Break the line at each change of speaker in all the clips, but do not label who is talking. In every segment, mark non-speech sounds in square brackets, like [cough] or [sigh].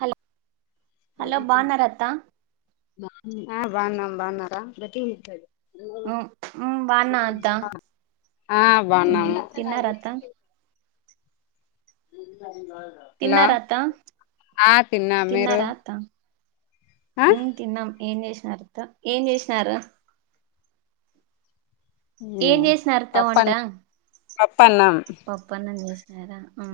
Hello hello
మహితుమ్
బాగున్నారా అత్త
ఆ బాగున్నా బాగున్నారా ప్రతి
ఆ బాగున్నా అత్త
ఆ బాగున్నాము
తిన్నార అత్త
హలో
తిన్నారా అత్త
ఆ తిన్నా మీరు
తిన్నారా అత్త
ఆ
ఉమ్ తిన్నాం ఏం జేసినారు అత్త ఏం జేసినారు. ఏం చేసినారు అత్త వంటా
పప్పన్నం పప్పన్నం
పప్పన్నం జేసినారా ఆ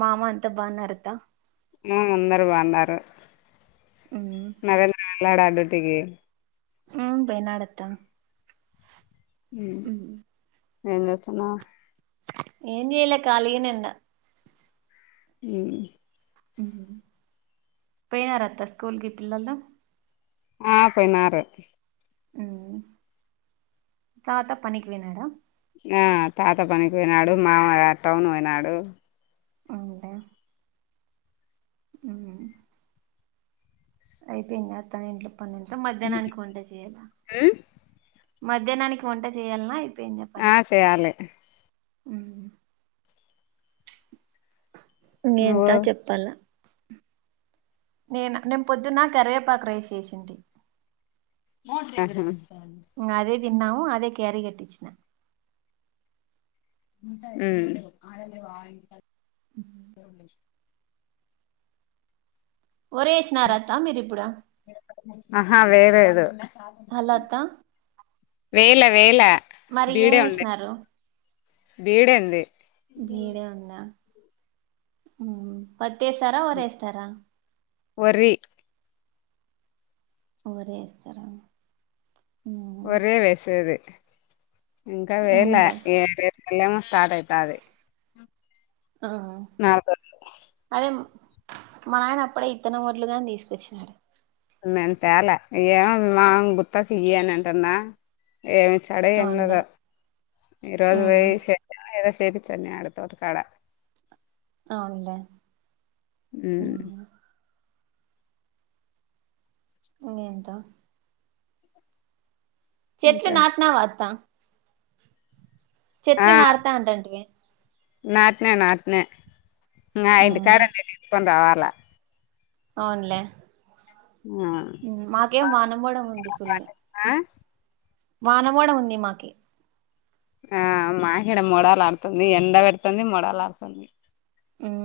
మామ అంత బాగున్నార అత్త
ఆ అందరు బాగున్నారు.
ఉమ్
నరేంద్ర వెళ్ళాడా డ్యూటికి
ఉమ్ పోయినాడత్తా
ఉమ్ ఏం జేస్తున్నావ్
ఏం జేయలే ఖాళీగానే ఉన్న
ఉమ్
పోయినరా అత్త స్కూల్కి పిల్లలు
ఆ పోయినారే
ఉమ్ తాత పనికి పోయినాడా
ఆ తాత పనికి పోయినాడు మామ టౌను పోయినాడు
అవునులే ఊ అయిపోయిందా అత్తానింట్లో పని అంతా మధ్యానానికి వంట చేయాలా మధ్యానానికి వంట చేయాల్నా అయిపోయిందా పని
ఆ చేయాలి
ఉమ్
నువ్వు
ఇంగేంత చెప్పాల నేనా నేను పొద్దున్న కరివేపాకు రైస్ చేేసింటి
[unintelligible]
ఇంగ అదే తిన్నాం అదే క్యారీ కట్టిచ్చినా
ఊ
ఒరేేసినారా అత్తా మీరిప్పుడు
ఆహా
హలో అత్తా
వెయ్లే వెయ్లే
మరి
బీడే ఉంది
ఏమేసినారు
బీడు ఉంది
బీడే ఉందా ఉమ్ పత్తి ఏస్తారా వరి ఏస్తారా
వరి
వరి ఏస్తారా ఊ
వారే వేసేది ఇంకా వెయ్లే
అవునులే
ఏ రేపు నెలేమో స్టార్ట్ ఐతాది
ఆ
నారు తోని
అదేమ్ మా నాయన అప్పుడే ఇత్తనం వడ్లుగాని తీసుకొచ్చినాడు
మేం తేలే ఇగ మామ్ గుత్తకు ఇయ్ అని అంటన్నా ఏమిచ్చాడో ఏం
అవునులే
లేదో ఈరోజు
మ్
పోయి సే ఏదో సేప్చిచ్చే మే ఆడు తోటకాడ
ఆవునులేే ఊ
ఉమ్
ఇంగేంత చెట్లు
ఇంకా
నాటినావా అత్తా చెట్లు నాడతా అంటాంటివి
నాట్నే నాట్నే ఇంగ ఆ ఇంటికాడ ఉండేటివి తీసుకొని రావాల
అవునులే
ఊ ఆ
ఊ మాకేం వాన మోడం ఉంది ఫుల్ల
ఆ
వాన మోడం ఉంది మాకి
ఆ మాకీడ మొడాలు ఆడుతుంది ఎండ పెడుతుంది మొడాలు ఆడుతుంది
ఉమ్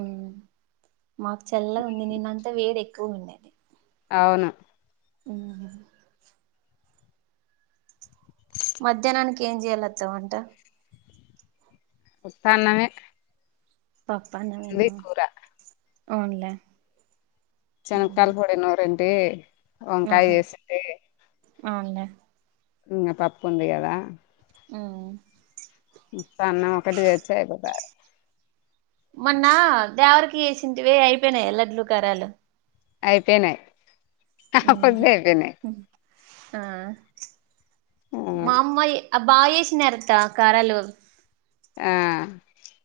మాకు చల్లదుంది నిన్న అంతా వేడి ఎక్కువ ఉండేది
అవును
ఊ మధ్యానానికి ఏం చెయ్యాలత్త మంట
ఉత్తన్నమే
పాప్పన్నమేనా
కూర
అవునులే
చానం తల్ పొడి నూరంటే
ఆహా అవునులే
ఇంగ పప్పుంది కదా
ఊ
ఉత్త అన్నం ఒకటి తెచ్చి అయిపోతాది
మొన్న దేవరికి ఏసింటివే అయిపోయినయ లడ్లు కరాలు
అయిపోయినయ్ అప్పటికే అయిపోయినయ్
ఆ మామ్మయ్ ఆ బాగ ఏసినారత్త కారాలు
ఆ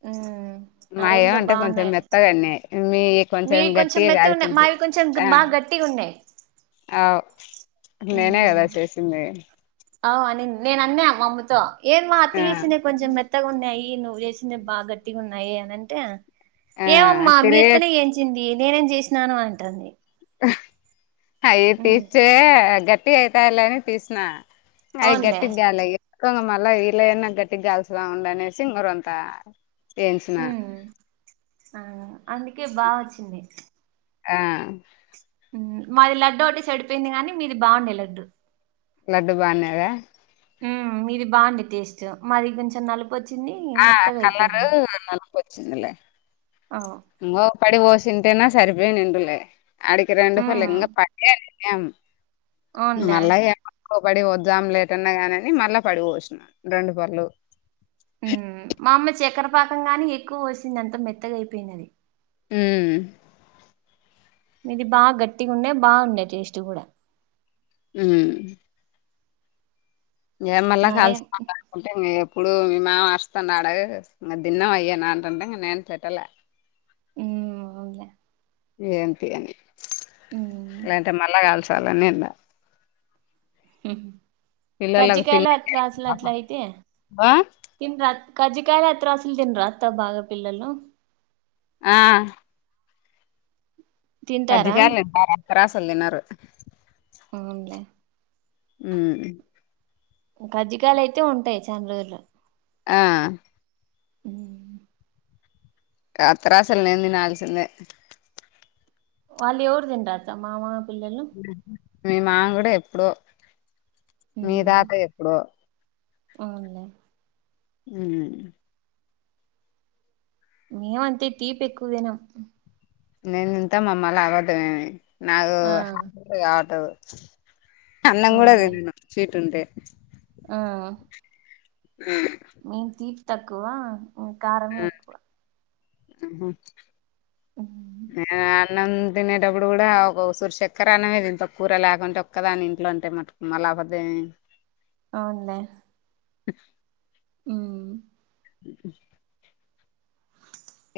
ఉమ్
మా
నరేంద్ర
ఏమంటే కొంచెం
బాగున్నాయి
మెత్తగన్నయ్ మీయే
మీవి
కొంచెం గట్టిగ
మెత్తగా ఉన్నాయి
గాలిచింది
మావి కొంచెం
ఆ
బాగా గట్టిగా ఉన్నాయి
అవ్ నేనే
ఉమ్
కదా చేసింది
అవు అని నేనన్నా మా అమ్మతో ఏం మా అత్త
ఆ
చేసినయే కొంచెం మెత్తగా ఉన్నాయి నువ్వు చేస్ ది బా గట్టిగా ఉన్నాయి అనింటే
ఆ
ఏమమ్మా మీ
తిరిగే
అత్తనే చెయిన్ చ్చింది ఇదే నేను చేసినాను అంటుంది
అయి
ఉమ్
తీచే గట్టిగ అయితాల్లని తీసినా అయి
అవునులే
గట్టిగ్గాల్లే మళ్ళా వీల్లయన్న గట్టిగ్గాల్సదా ముండనేసి ఇంగ రొండ్ తా ఎయించినా
ఉమ్ ఆ అందుకే బాగొచ్చింది
ఆ
మాది లడ్డు ఒకటె చెడిపోయింది గాని మీది బాగుండే లడ్డు
లడ్డు బాగుండినాదా
ఉమ్ మీది బావుంది టేస్ట్ మాది కొంచెం నలుపు పొచ్చింది
ఆ కలరూ నలుపొచ్చిందిలే
అ
ఇంగ ఓ పడి పోశుంటేనా సరిపోయినింటంలే అడికి రండు
హ్మ్
పలింగ పడి యం
అవునులే
మళ్ళ య ఒక పక్క పడి పోద్దాం లేటన్నా గాని మళ్ళా పడిపోసినా రెండు పడులు
ఉమ్ ఉమ్ మా అమ్మ చక్కెరపాకం గాని ఎక్కువ బోసింది అంత మెత్తగయిపోయిందని
ఉమ్
మీది బాగ గట్టిగా ఉండే బాగుండే టేస్ట్ గూడ
ఉమ్ ఇగ మల్లా
మరే
కాల్స్నంక ఉంటే ఇంగ ఎప్పుడు మీ మామ అర్స్తాన్నాడు ఇంగదిన్నం అయ్యేనా అంటంటే ఇంగ నేను పెట్టలే
ఉమ్ వద్దులే
ఏంటి అని
హ్మ్
లేదంటే మళ్ళా కాల్చాలని ఉండా పిల్లలకు తిని
కజ్జికాయలు అట్లా అసలు అట్లా అయితయా
ఆ
తిన్రా కజ్జికాయలు అత్ర అసలు తినరా అత్త బాగా పిల్లలు
ఆ
తింటారా
కజ్జికాయాలు [unintelligible] అత్రాసలు తినరు
అవునులే
ఉమ్
కజ్జికాయలయితే ఉంటాయి చాన్రోజులు
ఆ
ఉమ్
అత్ర అసలు నేన్ తినాల్సిందే
వాళ్లేవురు తిన్రా అత్త మామా పిల్లలు
మీ మామ గూడ ఎప్పుడో మీ
హ్మ్
తాత ఎప్పుడో
అవునులే
ఉమ్
మేమంతే తీపి ఎక్కువ తినం
నేను తింటా మామ్మ అల్లా అబద్దమేమి నాకు
ఆ
కావట్దు అన్నం గూడా
అవునులే
తినం స్వీట్ ఉంటే
ఆ
ఆ
నేన్ తీపి తక్కువ కారమే ఎక్కువ
ఉహు
ఉమ్
యాన్ అన్నం తినేటప్పుడు గూడా ఒక సుర్శక్కర అన్నమేది తింటా కూర లేకుంటే ఒక్కదాని ఇంట్లో ఉంటే మటుకు మాలా అబద్దం ఎ
అవునులే ఉ
ఉ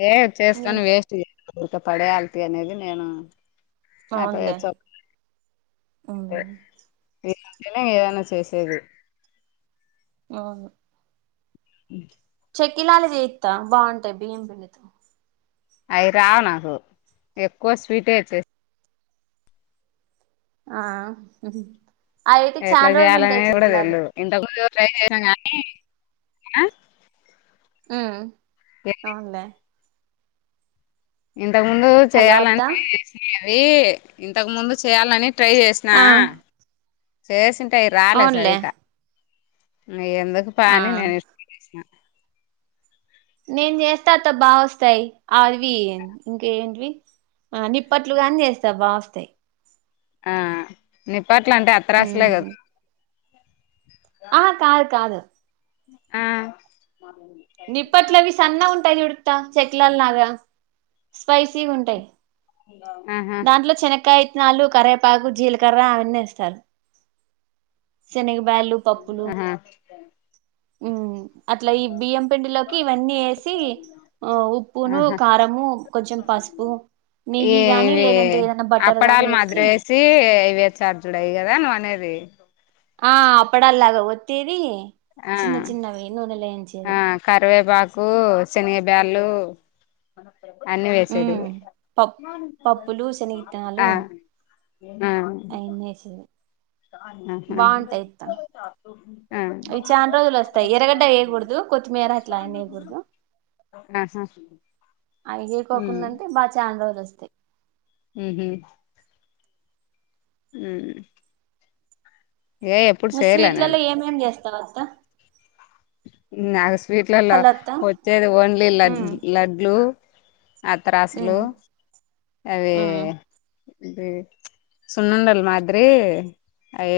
ఏ చేస్తాని వేస్ట్ చేరిక పడేయాల అనేది నేను
అవునులే
ఆప్పచ్చ
ఉమ్
తింటేనే ఏదైనా చేసేది
అవును
ఉ
చెక్కిలాలి చేస్తా బాగుంటాయి బియ్యం పిండితో
అవి రావు నాకు ఎక్కువ స్వీట్ ఎ చ్చేస్తా
ఆ అ అయితే
ఎట్లా
చాలా రోజులు
చేయాలనే
ఉంటాయి
కూడా
చెట్లాలు
తెల్దు ఇంతకు ముందు ట్రై చేసాం గానీ
ఉమ్ అవునులే
ఇంతకు ముందు
హలో
చేయాలని
అత్తా
ట్రై చేసేది అవి ఇంతకు ముందు చేయ్యాలని ట్రై చేసేది అ
ఆ
చేసింటే రాలే
అవునులే
సరిత ఇగా ఎందుకు
ఆ
పని నేను ఇ
నేను చేస్తే అత్త బాగా వస్తాయి అవి ఇంక ఏంటివి ఆ నిప్పట్లుగాని చేస్తా బాగ వస్తాయి
అ నిపాట్ల అంటే అత్త రాసలే
ఉమ్
గదా
ఆహా కాదు కాదు
ఆ
నిప్పట్లు అవి సన్నాగ ఉంటాయి చూడు అత్త చెక్లాలు లాగా స్పైసీ ఉంటాయి
ఆహా
దాంట్లో శనకాయ శనకాయాలు కరేపాకు జీలకర్ర అవన్నీ ఎస్తారు శన్గ్ బ్యాళ్ళు
ఆహా
ఉ అట్లా ఈ బియ్యం పిండిలోకి ఇవన్నీ ఎసి ఆ ఉప్పును
ఆహా
కారం కొంచేం పసుపు
ఈ
నెయ్యి గాని లేదంటే ఏదనా బటర్ గాని ఎసి
అవే చార్జుడు అయ్యి గదా నువ్వు అనేది
ఆ అప్పుడల్లాగా ఒత్తేేది చిన్న
ఆ
చిన్నవి నూనె లేయించేది
ఆ కరివేపాకు శనగ బ్యాళు అన్ని వేసది
ఉమ్ పప్ పప్పులు
ఆ ఆ
అయిని ఎసింది
ఆహా ఆ
ఇవి చాలా రోజులు వస్తాయి ఎరగడ్డ ఏయకూడదు కొత్తిమీర అట్లా అయన్నీ వేయకూడదు
ఆహా
[inaudible]
ఉమ్
అవిగేకోకుండుంటే బా ఛాన్రోజులు వస్తాయి
ఉహు ఉ చేయలే
స్వీట్లలో
నేను
ఏమేం చేస్తావత్తా
నాకు స్వీట్లలో
హలో అత్త
వచ్చేది ఓన్లీ లడ్
ఉమ్
లడ్లు అత్త్రాసులు
ఉమ్
అవి
ఉమ్
ఉ సున్నుండలు మాద్రి అయి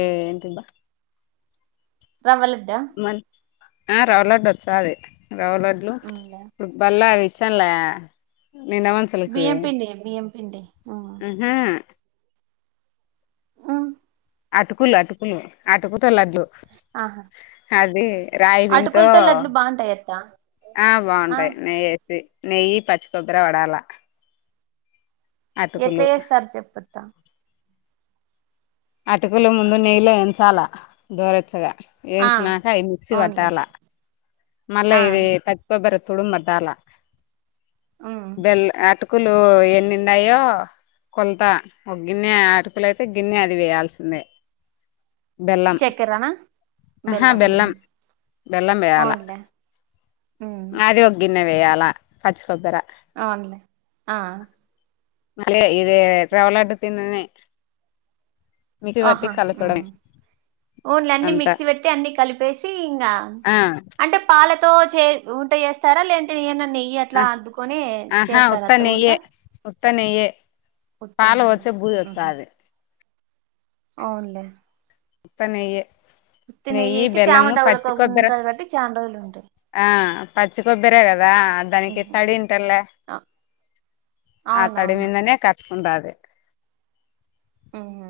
రవ్వలడ్డ
ఆ రవ్వలడ్డు వొచ్చాది రవ్వలడ్లు
ఉమ్
ఫుట్బల్ అవి చ్చలే నిండమంచి
బియ్యం పిండి బియ్యం పిండి
ఆ
ఉమ్
అటుకులు అటుకులు అటుకుతో లడ్లు
ఆహా
అది రాయిపిండ్తో
అటుకులతో లడ్లు బాగుంటాయి అత్త
ఆ బాగుంటాయి నెయ్యేసి నెయ్యి పచ్చి కొబ్బరి వడాల
ఎట్లా
అటుకులు
చేస్తారు చెప్పుత్త
అటుకుల ముందు నెయ్యలో వేంచాలా దోరెచ్చగా
ఆ
వేయించినాక అవి మిక్సీ
అవునులే
పట్టాలా మళ్ళ
ఆ
ఇది పచ్చికొబ్బరి తురుమ్ బట్టాలా
ఉమ్
బెల్ అటు టుకులు ఎన్ని ఉన్నాయో కొలత ఒక గిన్నె ఆటుకులు అయితే గిన్నె అది వేయాల్సిందే బెల్లం
చక్కెరనా
ఆహా బెల్లం బెల్లం వేయాల
అవునులే ఉమ్
అది ఒ గిన్నె వేయాల పచ్చి కొబ్బరి
అవునులే ఆ
మళ్ళా ఇది రవ్వలడ్డు తిందనే
ఆహా
కలపడమే
ఊన్లే అన్నీ
అంతా
మిక్సీ పెట్టి అన్ని కలిపేసి ఇంకా
ఆ
అంటే పాలతో చే ఉంట చేస్తారా లేంటే ఎనన్నా నెయ్
ఆ ఆహా
ఉంట
ఉత్తనెయ్యే ఉత్తనెయ్యే
ఉత్త
పాలు
నెయ్యే
పొచ్చే
ఉహు
బూజొచ్చాది
అవునులే
తనెయ్యే
ఉత్త నెయ్యయితే తామ తగలకోకుండా
కొబ్బరి
ఉంటది కాబట్టి చానా రోజులు ఉంటాయి
ఆ పచ్చికొబ్బరే కదా దానికి
ఉహు
తడింటలే
అ-
ఆ తడి
అవునవును
మీందనే కర్సుకుంటాది
ఆహా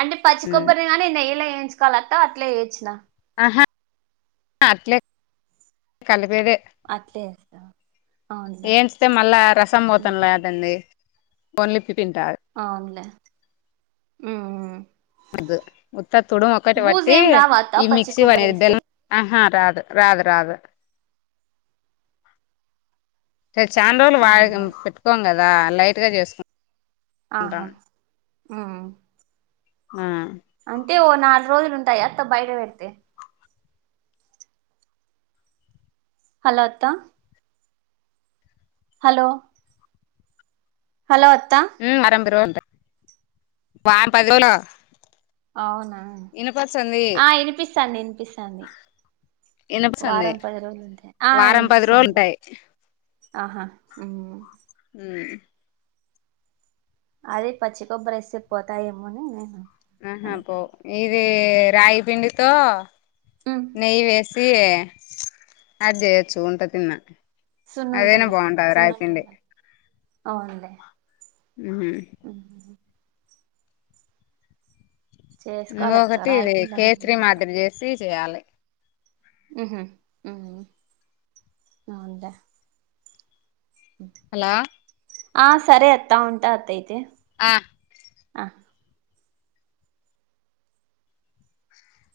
అంటే పచ్చి
ఉమ్
కొబ్బరిని కానీ నెయ్యిలో వేయించకోవాలత్తా అట్లే వేచ్చిన
ఆహా అట్లే కలిపేదే
అట్లే చేస్తా అవునులే
[inaudible] ఏంచితే మళ్ళా రసం పోతండ్లా
ఉహు.
దాంది ఓన్లిఫి తింటారు
ఆవునులే మ్మ్
ఉత్త తుడుమొక్కటి బట్టి
ఏం రావా అత్త
ఈ
పచ్చి
మిక్సీ వనే
కొబ్బరి వేస్తే
బెల్ ఆహా రాదు రాదు రాదు చాలా రోజులు వా
అవునులే
పెట్టుకోం కదా లైట్ గా చేసుకో
ఆహా
ఆ
అంటే ఓ నాలుగు రోజులు ఉంటాయా త బయట పెడితే హలో అత్తా హలో హలో అత్తా
వరబ రవంట వారం పదిరోజుల్
అవునా ఆ వినిపిస్తాంది వినిపిస్తాంది
ఇనపస్తుంది
వారం పది రోజులుంటే ఆ
వారం పది రోజులు
అనిపిస్తుందిని
ఉంటాయి
ఆహా
ర్
అది పచ్చికొబ్బరి వేసి ఏ పోతాయేమోని నేను
ఆహా పో
అడుగుతాను
ఇది రాగి పిండితో
ఉమ్
నెయ్య వేసి సయే అది చేయచ్చు ఉంట తిన్నా అదేనా
సున్నుంటలే
బాగుంటది రాయిపిండి
అవుంన్ లే
ఉ
చేసుకోవాలి అత్త
ఇంకొకటి ఇది
రాగిపిండి ఉంది మా
కేసరి
ఇంట్లో
మాదిరి చేసి చేయాలి
అంటే [inaudible]
హలా
ఆ సర అత్తా ఉంట అత్త అయితే
ఆ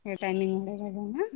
ఏ టైమింగ్ వదనా